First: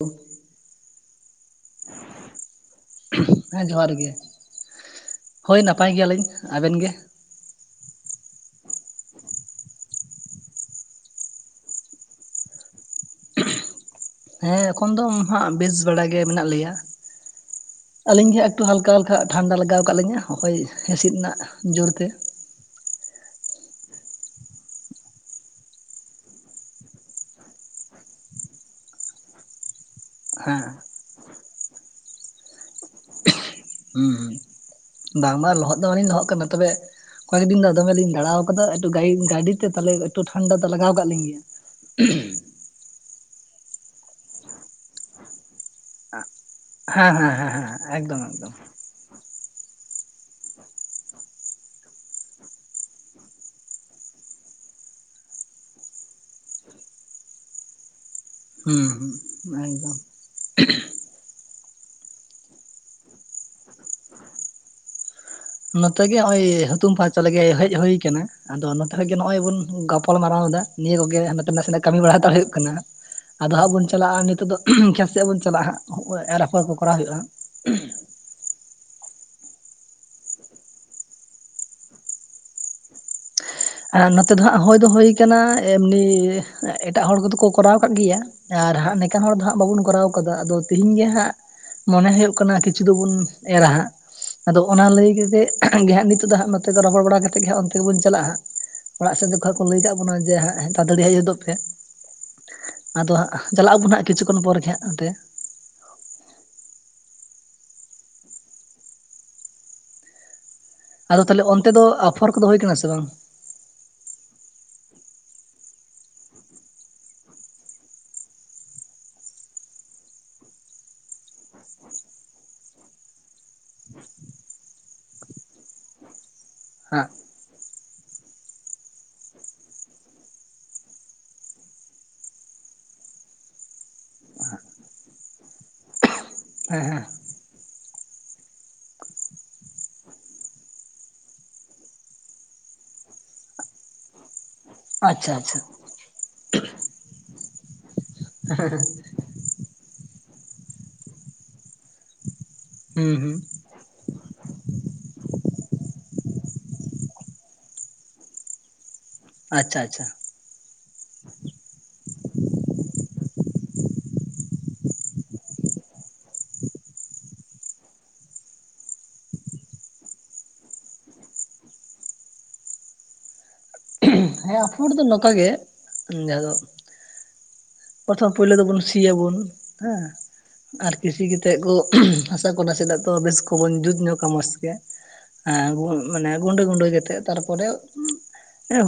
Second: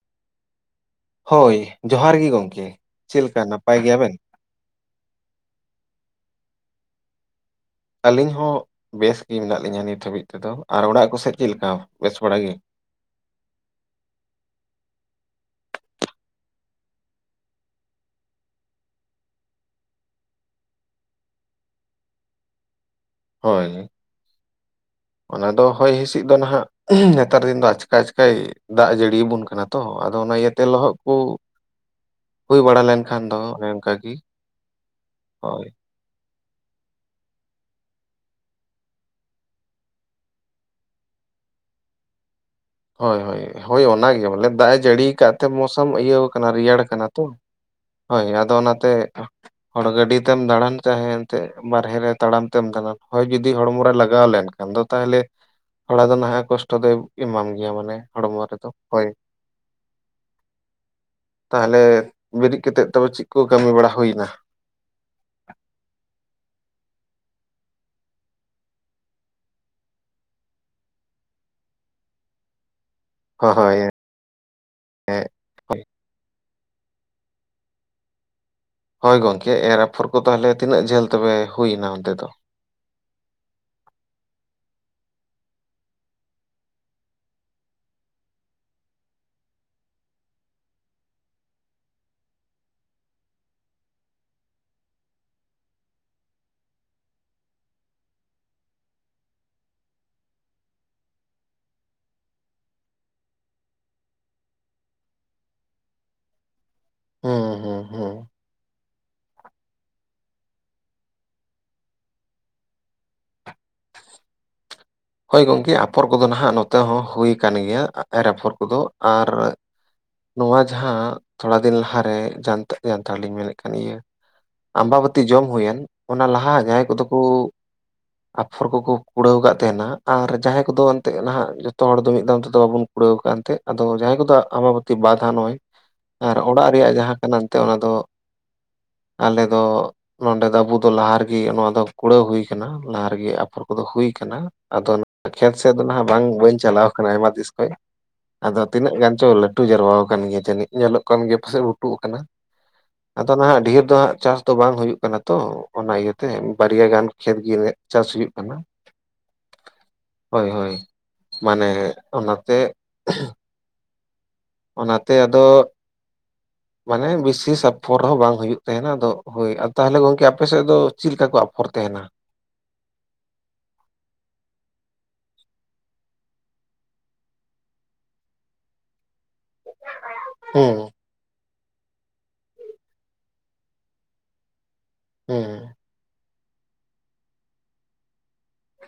ᱚ [unintelligible] ᱦᱳᱭ ᱡᱚᱦᱟᱨ ᱜᱮ ᱜᱚᱝᱠᱮ ᱪᱮᱫᱮᱠᱟ ᱦᱮᱸ ᱱᱟᱯᱟᱭ ᱡᱚᱦᱟᱨ ᱜᱮ ᱜᱮᱭᱟᱵᱮᱱ? ᱦᱳᱭ ᱱᱟᱯᱟᱭ ᱜᱮᱭᱟᱞᱤᱧ ᱟᱵᱮᱱ ᱜᱮ? ᱟᱹᱞᱤᱧ ᱦᱚᱸ ᱵᱮᱥ ᱜᱮ ᱢᱮᱱᱟᱜ ᱞᱤᱧᱟ ᱱᱤᱛ ᱦᱟᱹᱵᱤᱡ ᱛᱮᱫᱚ ᱟᱨ ᱚᱲᱟᱜ ᱠᱚ ᱥᱮᱫ ᱪᱮᱫ ᱞᱮᱠᱟ ᱵᱮᱥ ᱵᱟᱲᱟ ᱜᱮ? ᱦᱮᱸ ᱮᱠᱷᱚᱱ ᱫᱚ ᱦᱟᱸᱜ ᱵᱮᱥ ᱵᱟᱲ ᱜᱮ ᱢᱮᱱᱟᱜ ᱞᱮᱭᱟ᱾ ᱟᱹᱞᱤᱧ ᱜᱮ ᱦᱟᱸᱜ ᱮᱠᱴᱩ ᱦᱟᱞᱠᱟ ᱦᱟᱞᱠᱟ ᱴᱷᱟᱱᱰᱟ ᱞᱟᱜᱟᱣ ᱠᱟᱜ ᱞᱤᱧᱟᱹ ᱦᱚᱭ ᱦᱸᱥᱤᱫ ᱨᱮᱱᱟᱜ ᱡᱳᱨᱛᱮ᱾ ᱦᱳᱭ᱾ ᱚᱱᱟ ᱫᱚ ᱦᱚᱭ ᱦᱤᱤᱥᱤᱫ ᱫᱚ ᱱᱟᱦᱟᱜ ᱱᱮᱛᱟᱨ ᱫᱤᱱ ᱫᱚ ᱟᱪᱠᱟ ᱟᱪᱠᱟᱭ ᱫᱟᱜ ᱡᱟᱹᱲᱤ ᱵᱚᱱ ᱠᱟᱱᱟ ᱛᱚ᱾ ᱟᱫᱚ ᱚᱱᱟ ᱦᱮᱸ ᱤᱭᱟᱹᱛᱮ ᱞᱚᱦᱚᱫ ᱠᱚ ᱦᱩᱭ ᱵᱟᱲᱟ ᱞᱮᱱᱠᱷᱟᱱ ᱫᱚ ᱚᱱᱮ ᱦᱩᱸ ᱚᱱᱠᱟᱜᱮ, ᱵᱟᱝᱢᱟ ᱞᱚᱦᱚᱫ ᱫᱚ ᱵᱟᱝᱞᱤᱧ ᱞᱚᱦᱚᱫ ᱠᱟᱱᱟ ᱛᱚᱵᱮ, ᱚᱠᱟᱮ ᱫᱤᱱ ᱫᱚᱢᱮ ᱞᱤᱧ ᱫᱟᱲᱟᱣ ᱟᱠᱟᱫᱟ ᱮᱩ ᱜ ᱜᱟᱹᱰᱤ ᱛᱮ ᱛᱟᱦᱚᱞᱮ ᱮᱠᱴᱩ ᱴᱷᱟᱱᱰᱟ ᱫᱚ ᱞᱟᱜᱟᱣ ᱠᱟᱜ ᱞᱤᱧ ᱜᱮᱭᱟ᱾ ᱩᱦᱷᱩᱢ ᱦᱳᱭ ᱦᱳᱭ ᱦᱳᱭ ᱚᱱᱟᱜ ᱜᱮ ᱵᱚᱞᱮ ᱫᱟᱜ ᱮ ᱡᱟᱹᱲᱤ ᱟᱠᱟᱫ ᱛᱮ ᱢᱚᱸᱡᱽ ᱚᱢ ᱤᱭᱟᱹ ᱠᱟᱱᱟ ᱨᱮᱭᱟᱲ ᱠᱟᱱᱟ ᱦᱮᱸ ᱛᱚ ᱦᱮᱸ ᱦᱮᱸ ᱦᱮᱸ ᱮᱠᱫᱚᱢ ᱦᱳᱭ ᱮᱠᱫᱚᱢ ᱟᱫᱚ ᱚᱱᱟᱛᱮ ᱦᱚᱲ ᱜᱟᱹᱰᱤ ᱛᱮᱢ ᱫᱟᱬᱟᱱ ᱪᱟᱦᱮ ᱮᱱᱛᱮᱫ ᱵᱟᱨᱦᱮ ᱨᱮ ᱛᱟᱲᱟᱢ ᱛᱮᱢ ᱫᱟᱬᱟᱱ ᱦᱚᱳᱭ ᱡᱩᱫᱤ ᱦᱚᱲᱢᱚ ᱨᱮ ᱞᱟᱜᱟᱣ ᱞᱮᱱ ᱠᱷᱟᱱ ᱫᱚ ᱛᱟᱦᱚᱞᱮ ᱛᱷᱚᱲᱟ ᱫᱚ ᱱᱟᱦᱟᱜ ᱠᱚᱥᱴᱚ ᱫᱚᱭ ᱮᱢᱟᱢ ᱜᱮᱭᱟ ᱢᱟᱱᱮ ᱦᱚᱲᱢᱚ ᱨᱮᱫᱚ ᱦᱳᱭ ᱦᱩᱸ ᱦᱩᱸ ᱮᱠᱫᱚᱢ᱾ ᱛᱟᱦᱚᱞᱮ ᱵᱮᱨᱮᱫ ᱠᱟᱛᱮᱫ ᱛᱮ ᱪᱮᱫ ᱠᱚ ᱠᱟᱹᱢᱤ ᱵᱟᱲᱟ ᱦᱩᱭᱱᱟ? ᱱᱚᱛᱮ ᱜᱮ ᱦᱚᱸᱜᱼᱚᱭ ᱦᱩᱛᱩᱢ ᱯᱟᱨᱪᱟ ᱞᱮ ᱦᱮᱡ ᱦᱩ ᱠᱟᱱᱟ᱾ ᱟᱫᱚ ᱱᱚᱛᱮ ᱨᱮᱜᱮ ᱱᱚᱜᱼᱚᱭ ᱵᱚᱱ ᱜᱟᱯᱟᱞ ᱢᱟᱨᱟᱣ ᱫᱟ ᱱᱤᱭᱟᱹ ᱠᱚᱜᱮ ᱱᱚᱛᱮᱱᱟᱜ ᱥᱮᱱᱟᱜ ᱠᱟᱹᱢᱤ ᱵᱟᱲᱟ ᱦᱟᱛᱟᱲ ᱦᱩᱭᱩᱜ ᱠᱟᱱᱟ᱾ ᱟᱫᱚ ᱦᱟᱸᱜ ᱦᱳᱭ ᱵᱚᱱ ᱪᱟᱞᱟᱜᱼᱟ ᱱᱤᱛᱚᱜ ᱫᱚ ᱠᱷ ᱥᱮᱜ ᱵᱚᱱ ᱪᱟᱞᱟᱜᱼᱟᱜ ᱦᱳᱭ ᱮᱨ ᱟᱯᱷᱚᱨ ᱠᱚ ᱠᱚᱨᱟᱣ ᱦᱩᱭᱩᱜᱼᱟ᱾ ᱦᱳᱭ ᱜᱚᱝᱠᱮ ᱮᱨ ᱟᱯᱷᱚᱨ ᱠᱚ ᱛᱟᱦᱚᱞᱮ ᱛᱤᱱᱟᱹᱜ ᱡᱷᱟᱹᱞ ᱛᱚᱵᱮ ᱦᱩᱭ ᱮᱱᱟ ᱚᱱᱛᱮ ᱫᱚ? ᱟᱨ ᱱᱚᱛᱮ ᱫᱚ ᱦᱟᱸᱜ ᱦᱭ ᱫᱚ ᱦᱩ ᱟᱠᱟᱱᱟ ᱮᱢᱱᱤ ᱮᱴᱟᱜ ᱦᱚᱲ ᱠᱚᱫᱚ ᱠᱚ ᱠᱚᱨᱟᱣ ᱟᱠᱟᱫ ᱜᱤᱭᱟ᱾ ᱟᱨ ᱦᱟᱸᱜ ᱱᱮᱠᱟᱱ ᱦᱚᱲ ᱫᱚ ᱦᱟᱸᱜ ᱵᱟᱵᱚᱱ ᱠᱚᱨᱟᱣ ᱠᱟᱫᱟ ᱟᱫᱚ ᱛᱮᱤᱦᱤᱧ ᱜᱮ ᱦᱟᱸᱜ ᱢᱚᱱᱮ ᱦᱩᱭᱩᱜ ᱠᱟᱱᱟ ᱠᱤᱪᱷᱩ ᱫᱚᱵᱚᱱ ᱮᱨᱟ ᱦᱟᱸᱜ᱾ ᱟᱫᱚ ᱚᱱᱟ ᱞᱟᱹᱭ ᱠᱟᱛᱮᱫ ᱜᱮ ᱦᱟᱸᱜ ᱱᱤᱛᱳᱜ ᱫᱚ ᱦᱟᱸᱜ ᱱᱚᱛᱮ ᱨᱚᱚᱲ ᱵᱟᱲᱟ ᱠᱟᱛᱮᱮᱫ ᱜᱮ ᱦᱟᱸᱜ ᱚᱱᱛᱮ ᱜᱮᱵᱚᱱ ᱪᱟᱞᱟᱜᱼᱟ ᱦᱟᱸᱜ᱾ ᱚᱲᱟᱜ ᱥᱮᱫ ᱡᱚᱠᱷᱚᱡ ᱞᱟᱹᱭ ᱠᱟᱜ ᱵᱚᱱᱟ ᱡᱮ ᱦᱟᱸ ᱛᱟᱛᱟᱲᱤ ᱦᱮᱡ ᱦᱚᱫᱚᱜ ᱯᱮ᱾ ᱟᱫᱚ ᱦᱟᱸᱜ ᱪᱟᱞᱟᱜ ᱟᱵᱚᱱ ᱦᱟᱸᱜ ᱠᱤᱪᱷᱩᱠᱷᱚᱱ ᱯᱚᱨ ᱜᱮ ᱦᱟᱸᱜ ᱱᱚᱱᱛᱮ᱾ ᱦᱩᱸ ᱦᱩᱸ ᱦᱩᱸ᱾ ᱟᱫᱚ ᱛᱟᱦᱚᱞᱮ ᱚᱱᱛᱮ ᱫᱚ ᱟᱯᱷᱚᱨ ᱠᱚᱫᱚ ᱦᱩᱭ ᱠᱟᱱᱟ ᱥᱮ ᱵᱟᱝ? ᱦᱳᱭ ᱜᱚᱢᱠᱮ ᱟᱯᱷᱚᱨ ᱠᱚᱫᱚ ᱱᱟᱦᱟᱜ ᱱᱚᱛᱮ ᱦᱚᱸ ᱦᱩᱭ ᱟᱠᱟᱱ ᱜᱮᱭᱟ ᱮᱨ ᱟᱯᱷᱚᱨ ᱠᱚᱫᱚ ᱟᱨ ᱱᱚᱣᱟ ᱡᱟᱦᱟᱸ ᱛᱷᱚᱲᱟ ᱫᱤᱱ ᱞᱟᱦᱟᱨᱮᱟᱱ ᱡᱟᱱᱛᱷᱟᱲ ᱞᱤᱧ ᱢᱮᱱᱮᱫ ᱠᱟᱱ ᱤᱭᱟᱹ ᱟᱢᱵᱟ ᱵᱚᱛᱤ ᱡᱚᱢ ᱦᱩᱭᱮᱱ ᱚᱱᱟ ᱞᱟᱦᱟ ᱡᱟᱦᱟᱸᱭ ᱠᱚᱫᱚ ᱦᱟᱸᱜ ᱠᱩ ᱟᱯᱷᱚᱨ ᱠᱚᱠᱚ ᱠᱩᱲᱟᱹᱣ ᱠᱟᱜ ᱛᱟᱦᱮᱱᱟ᱾ ᱟᱨ ᱡᱟᱦᱟᱸᱭ ᱠᱚᱫᱚ ᱚᱱᱛᱮ ᱱᱟᱦᱟᱜ ᱡᱚᱛᱚ ᱦᱚᱲ ᱫᱚ ᱢᱤᱫ ᱫᱢ ᱛᱮᱫᱚ ᱵᱟᱵᱚᱱ ᱠᱩᱲᱟᱹᱣ ᱟᱠᱟᱫ ᱮᱱᱛᱮᱜ ᱟᱫᱚ ᱡᱟᱦᱟᱸᱭ ᱠᱚᱫᱚ ᱟᱵᱟ ᱛᱤ ᱵᱟᱫᱷᱟ ᱱᱚᱭ [unintelligible] ᱟᱨ ᱚᱲᱟᱜ ᱦᱮᱸ ᱨᱮᱭᱟᱜ ᱦᱮᱸ ᱡᱟᱦᱟᱸ ᱠᱟᱱᱟ ᱮᱱᱛᱮᱫ ᱚᱱᱟ ᱫᱚ, ᱟᱞᱮ ᱫᱚ ᱱᱚᱸᱰᱮ ᱫᱚ ᱟᱵᱩ ᱫᱚ ᱞᱟᱦᱟ ᱨᱮᱜᱮ ᱱᱚᱣᱟ ᱫᱚ ᱠᱩᱲᱟᱹᱣ ᱦᱩᱭ ᱟᱠᱟᱱᱟ ᱞᱟᱦᱟ ᱨᱮᱜᱮ ᱟᱯᱷᱚᱨ ᱠᱚᱫᱚ ᱦᱩᱭ ᱟᱠᱟᱱᱟ᱾ ᱟᱫᱚ ᱟᱪᱪᱷᱟ ᱠᱷᱮᱛ ᱟᱪᱪᱷᱟ ᱥᱮᱫ ᱫᱚ ᱱᱟᱦᱟᱜ ᱵᱟᱝ ᱵᱟᱹᱧ ᱪᱟᱞᱟᱣ ᱟᱠᱟᱱᱟ ᱟᱭᱢᱟ ᱛᱤᱥ ᱠᱷᱚᱱ ᱟᱫᱚ ᱛᱤᱱᱟᱹᱜ ᱜᱟᱱ ᱪᱚ ᱞᱟᱹᱴ ᱡᱟᱨᱣᱟ ᱟᱠᱟᱱ ᱜᱮᱭᱟ ᱡᱟᱹᱱᱤᱡ ᱧᱮᱞᱚᱜ ᱠᱟᱱ ᱜᱮᱭᱟ ᱯᱟᱥᱮᱡ ᱞᱩᱴᱩᱜ ᱟᱠᱟᱱᱟ ᱦᱩᱸ ᱟᱫᱚ ᱦᱩᱸ ᱱᱟᱦᱟᱜ ᱰᱷᱮᱨ ᱫᱚ ᱦᱟᱸᱜ ᱪᱟᱥ ᱛᱚ ᱵᱟᱝ ᱦᱩᱭᱩᱜ ᱠᱟᱱᱟ ᱛᱚ ᱚᱱᱟ ᱤᱭᱟᱹᱛᱮ ᱵᱟᱨᱭᱟ ᱜᱟᱱ ᱠᱷᱮᱛ ᱜᱮ ᱪᱟᱥ ᱦᱩᱭᱩᱜ ᱠᱟᱱᱟ᱾ ᱟᱪᱪᱷᱟ ᱪᱷᱟ᱾ ᱦᱳᱭ ᱦᱳᱭ ᱢᱟᱱᱮ ᱚᱱᱟᱛᱮ ᱚᱱᱟᱛᱮ ᱟᱫᱚ ᱢᱟᱱᱮ ᱵᱤᱥᱤᱥ ᱟᱯᱷᱚᱨ ᱦᱚᱸ ᱵᱟᱝ ᱦᱩᱭᱩᱜ ᱛᱟᱦᱮᱱᱟ ᱟᱫᱚ ᱦᱳᱭ ᱛᱟᱦᱚᱞᱮ ᱜᱚᱝᱠᱮ ᱟᱯᱮᱥᱮᱫ ᱫᱚ ᱪᱮᱫ ᱞᱮᱠᱟ ᱠᱚ ᱟᱯᱷᱚᱨ ᱛᱟᱦᱮᱱᱟ? ᱦᱮᱸ ᱟᱯᱷᱩᱨ ᱫᱚ ᱱᱚᱝᱠᱟ ᱜᱮ ᱡᱟᱦᱟᱸ ᱫᱚ ᱯᱨᱚᱛᱷᱚᱢ ᱯᱳᱭᱞᱳ ᱫᱚᱵᱚᱱ ᱥᱤᱭᱟᱵᱚᱱ ᱦᱮᱸ ᱦᱩᱸ ᱟᱨ ᱠᱤᱥᱤ ᱠᱟᱛᱮᱫ ᱠᱚ ᱦᱟᱥᱟ ᱠᱚ ᱱᱟᱥᱮ ᱱᱟᱜ ᱛᱚ ᱵᱮᱥ ᱠᱚᱵᱚᱱ ᱡᱩᱛ ᱧᱚᱜᱟ ᱢᱚᱸᱡᱽ ᱛᱮ ᱦᱩᱸ ᱢᱟᱱᱮ ᱜᱩᱰᱟ ᱜᱩᱰᱟ ᱜᱮᱛᱮ ᱛᱟᱨᱯᱚᱨᱮ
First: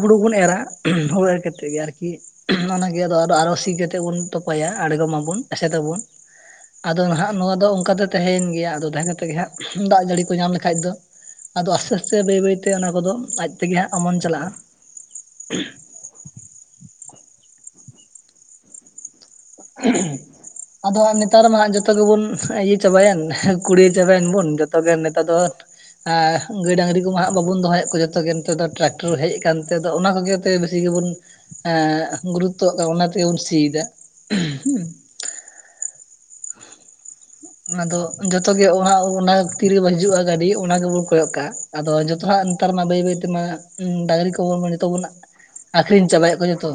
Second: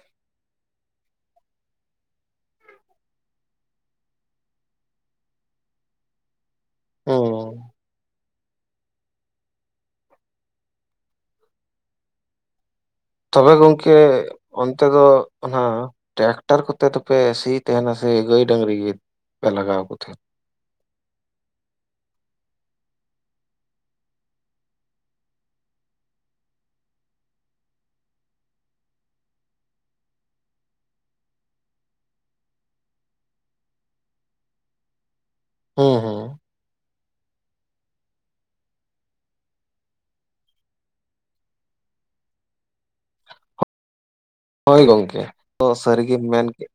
ᱦᱩᱲᱳ ᱵᱚᱱ ᱮᱨᱟ ᱦᱩᱲᱳ ᱮᱨ ᱠᱟᱛᱮᱫ ᱜᱮ ᱟᱨᱠᱤ ᱚᱱᱟᱜᱮ ᱟ ᱟᱨᱚ ᱥᱤ ᱠᱟᱛᱮ ᱵᱩᱱ ᱛᱚᱯᱟᱭᱟ ᱟᱲᱜᱚᱢᱟᱵᱚᱱ ᱮᱥᱮᱫ ᱟᱵᱚᱱ ᱟᱫᱚ ᱱᱟᱦᱟᱜ ᱱᱚᱣᱟ ᱫᱚ ᱦᱩᱸ ᱚᱱᱠᱟ ᱛᱟᱸᱦᱮᱭᱮᱱ ᱜᱮᱭᱟ ᱟᱫᱚ ᱛᱟᱦᱮᱸ ᱠᱟᱛᱮᱜ ᱜᱮ ᱦᱟᱸᱜ ᱫᱟᱜ ᱡᱟᱹᱲᱤ ᱠᱚ ᱧᱟᱢ ᱞᱮᱠᱷᱟᱡ ᱫᱚ ᱟᱫᱚ ᱟᱥᱛᱮ ᱟᱥᱛᱮ ᱵᱟᱹᱭ ᱵᱟᱹᱭᱛᱮ ᱚᱱᱟ ᱠᱚᱫᱚ ᱟᱡ ᱛᱚᱵᱮ ᱛᱮᱜᱮ ᱜᱚᱢᱠᱮ ᱦᱟᱸᱜ ᱚᱢᱚᱱ ᱪᱟᱞᱟᱜᱼᱟ ᱚᱱ ᱚᱱᱛᱮ ᱫᱚ ᱚᱱᱟ ᱴᱨᱟᱠᱴᱟᱨ ᱠᱚᱛᱮ ᱫᱚᱯᱮ ᱥᱤ ᱛᱟᱦᱮᱱᱟ ᱥᱮ ᱜᱟᱹᱭ ᱰᱟᱹᱝᱨᱤ ᱜᱮ ᱯᱮ ᱞᱟᱜᱟᱣ ᱠᱚ ᱛᱟᱦᱮᱸᱫ [inaudible] ᱟᱫᱚᱜ ᱱᱮᱛᱟᱨ ᱢᱟ ᱦᱟᱜ ᱡᱚᱛᱚ ᱜᱮᱵᱚᱱ ᱤᱭᱟᱹ ᱪᱟᱵᱟᱭᱮᱱ ᱠᱩᱲᱤᱭᱟ ᱪᱟᱵᱟᱭᱮᱱ ᱵᱚᱱ ᱡᱚᱛᱚ ᱜᱮ ᱱᱮᱛᱟᱨ ᱫᱚ ᱟᱸ ᱜᱟᱹᱭ ᱰᱟᱝᱨᱤ ᱠᱚᱢᱟ ᱦᱟᱜ ᱵᱟᱵᱚᱱ ᱫᱚᱦᱚᱭᱮᱫ ᱠᱚᱣᱟ ᱡᱚᱛᱚ ᱜᱮ ᱱᱮᱛᱟᱨ ᱫᱚ ᱴᱨᱟᱠᱴᱚᱨ ᱦᱮᱡ ᱟᱠᱟᱱᱛᱮᱫ ᱫᱚ ᱚᱱᱟ ᱠᱚᱜᱮ ᱵᱮᱥᱤ ᱜᱮᱵᱚᱱ ᱜᱩᱨᱩᱛᱛᱚ ᱠᱟᱱᱟ ᱚᱱᱟ ᱛᱮᱜᱮᱵᱚᱱ ᱥᱤᱭᱮᱫᱟ᱾ ᱦᱩᱸ ᱦᱩᱸ ᱚᱱᱟᱫᱚ ᱡᱚᱛᱚ ᱜᱮ [inaudible] ᱚᱱᱟ ᱛᱤᱨᱮᱵᱚᱱ ᱦᱤᱡᱩᱜᱼᱟ ᱜᱟᱹᱰᱤ ᱚᱱᱟ ᱜᱮᱵᱚᱱ ᱠᱚᱭᱚᱜ ᱠᱟᱜᱼᱟ ᱟᱫᱚ ᱡᱚᱛᱚᱱᱟᱜ ᱱᱮᱛᱟᱨ ᱢᱟ ᱵᱟᱹᱭ ᱵᱟᱹᱭ ᱛᱮᱢᱟ ᱰᱟᱝᱨᱤ ᱠᱚᱵᱚᱱ ᱦᱳᱭ ᱡᱚᱛᱚ ᱵᱚᱱ ᱜᱚᱝᱠᱮ ᱛᱚ ᱟᱠᱷᱨᱤᱧ ᱥᱟᱹᱨᱤᱜᱮᱢ ᱪᱟᱵᱟᱭᱮᱫ ᱢᱮᱱ ᱠᱚᱣᱟ ᱠᱮᱫ ᱡᱚᱛᱚ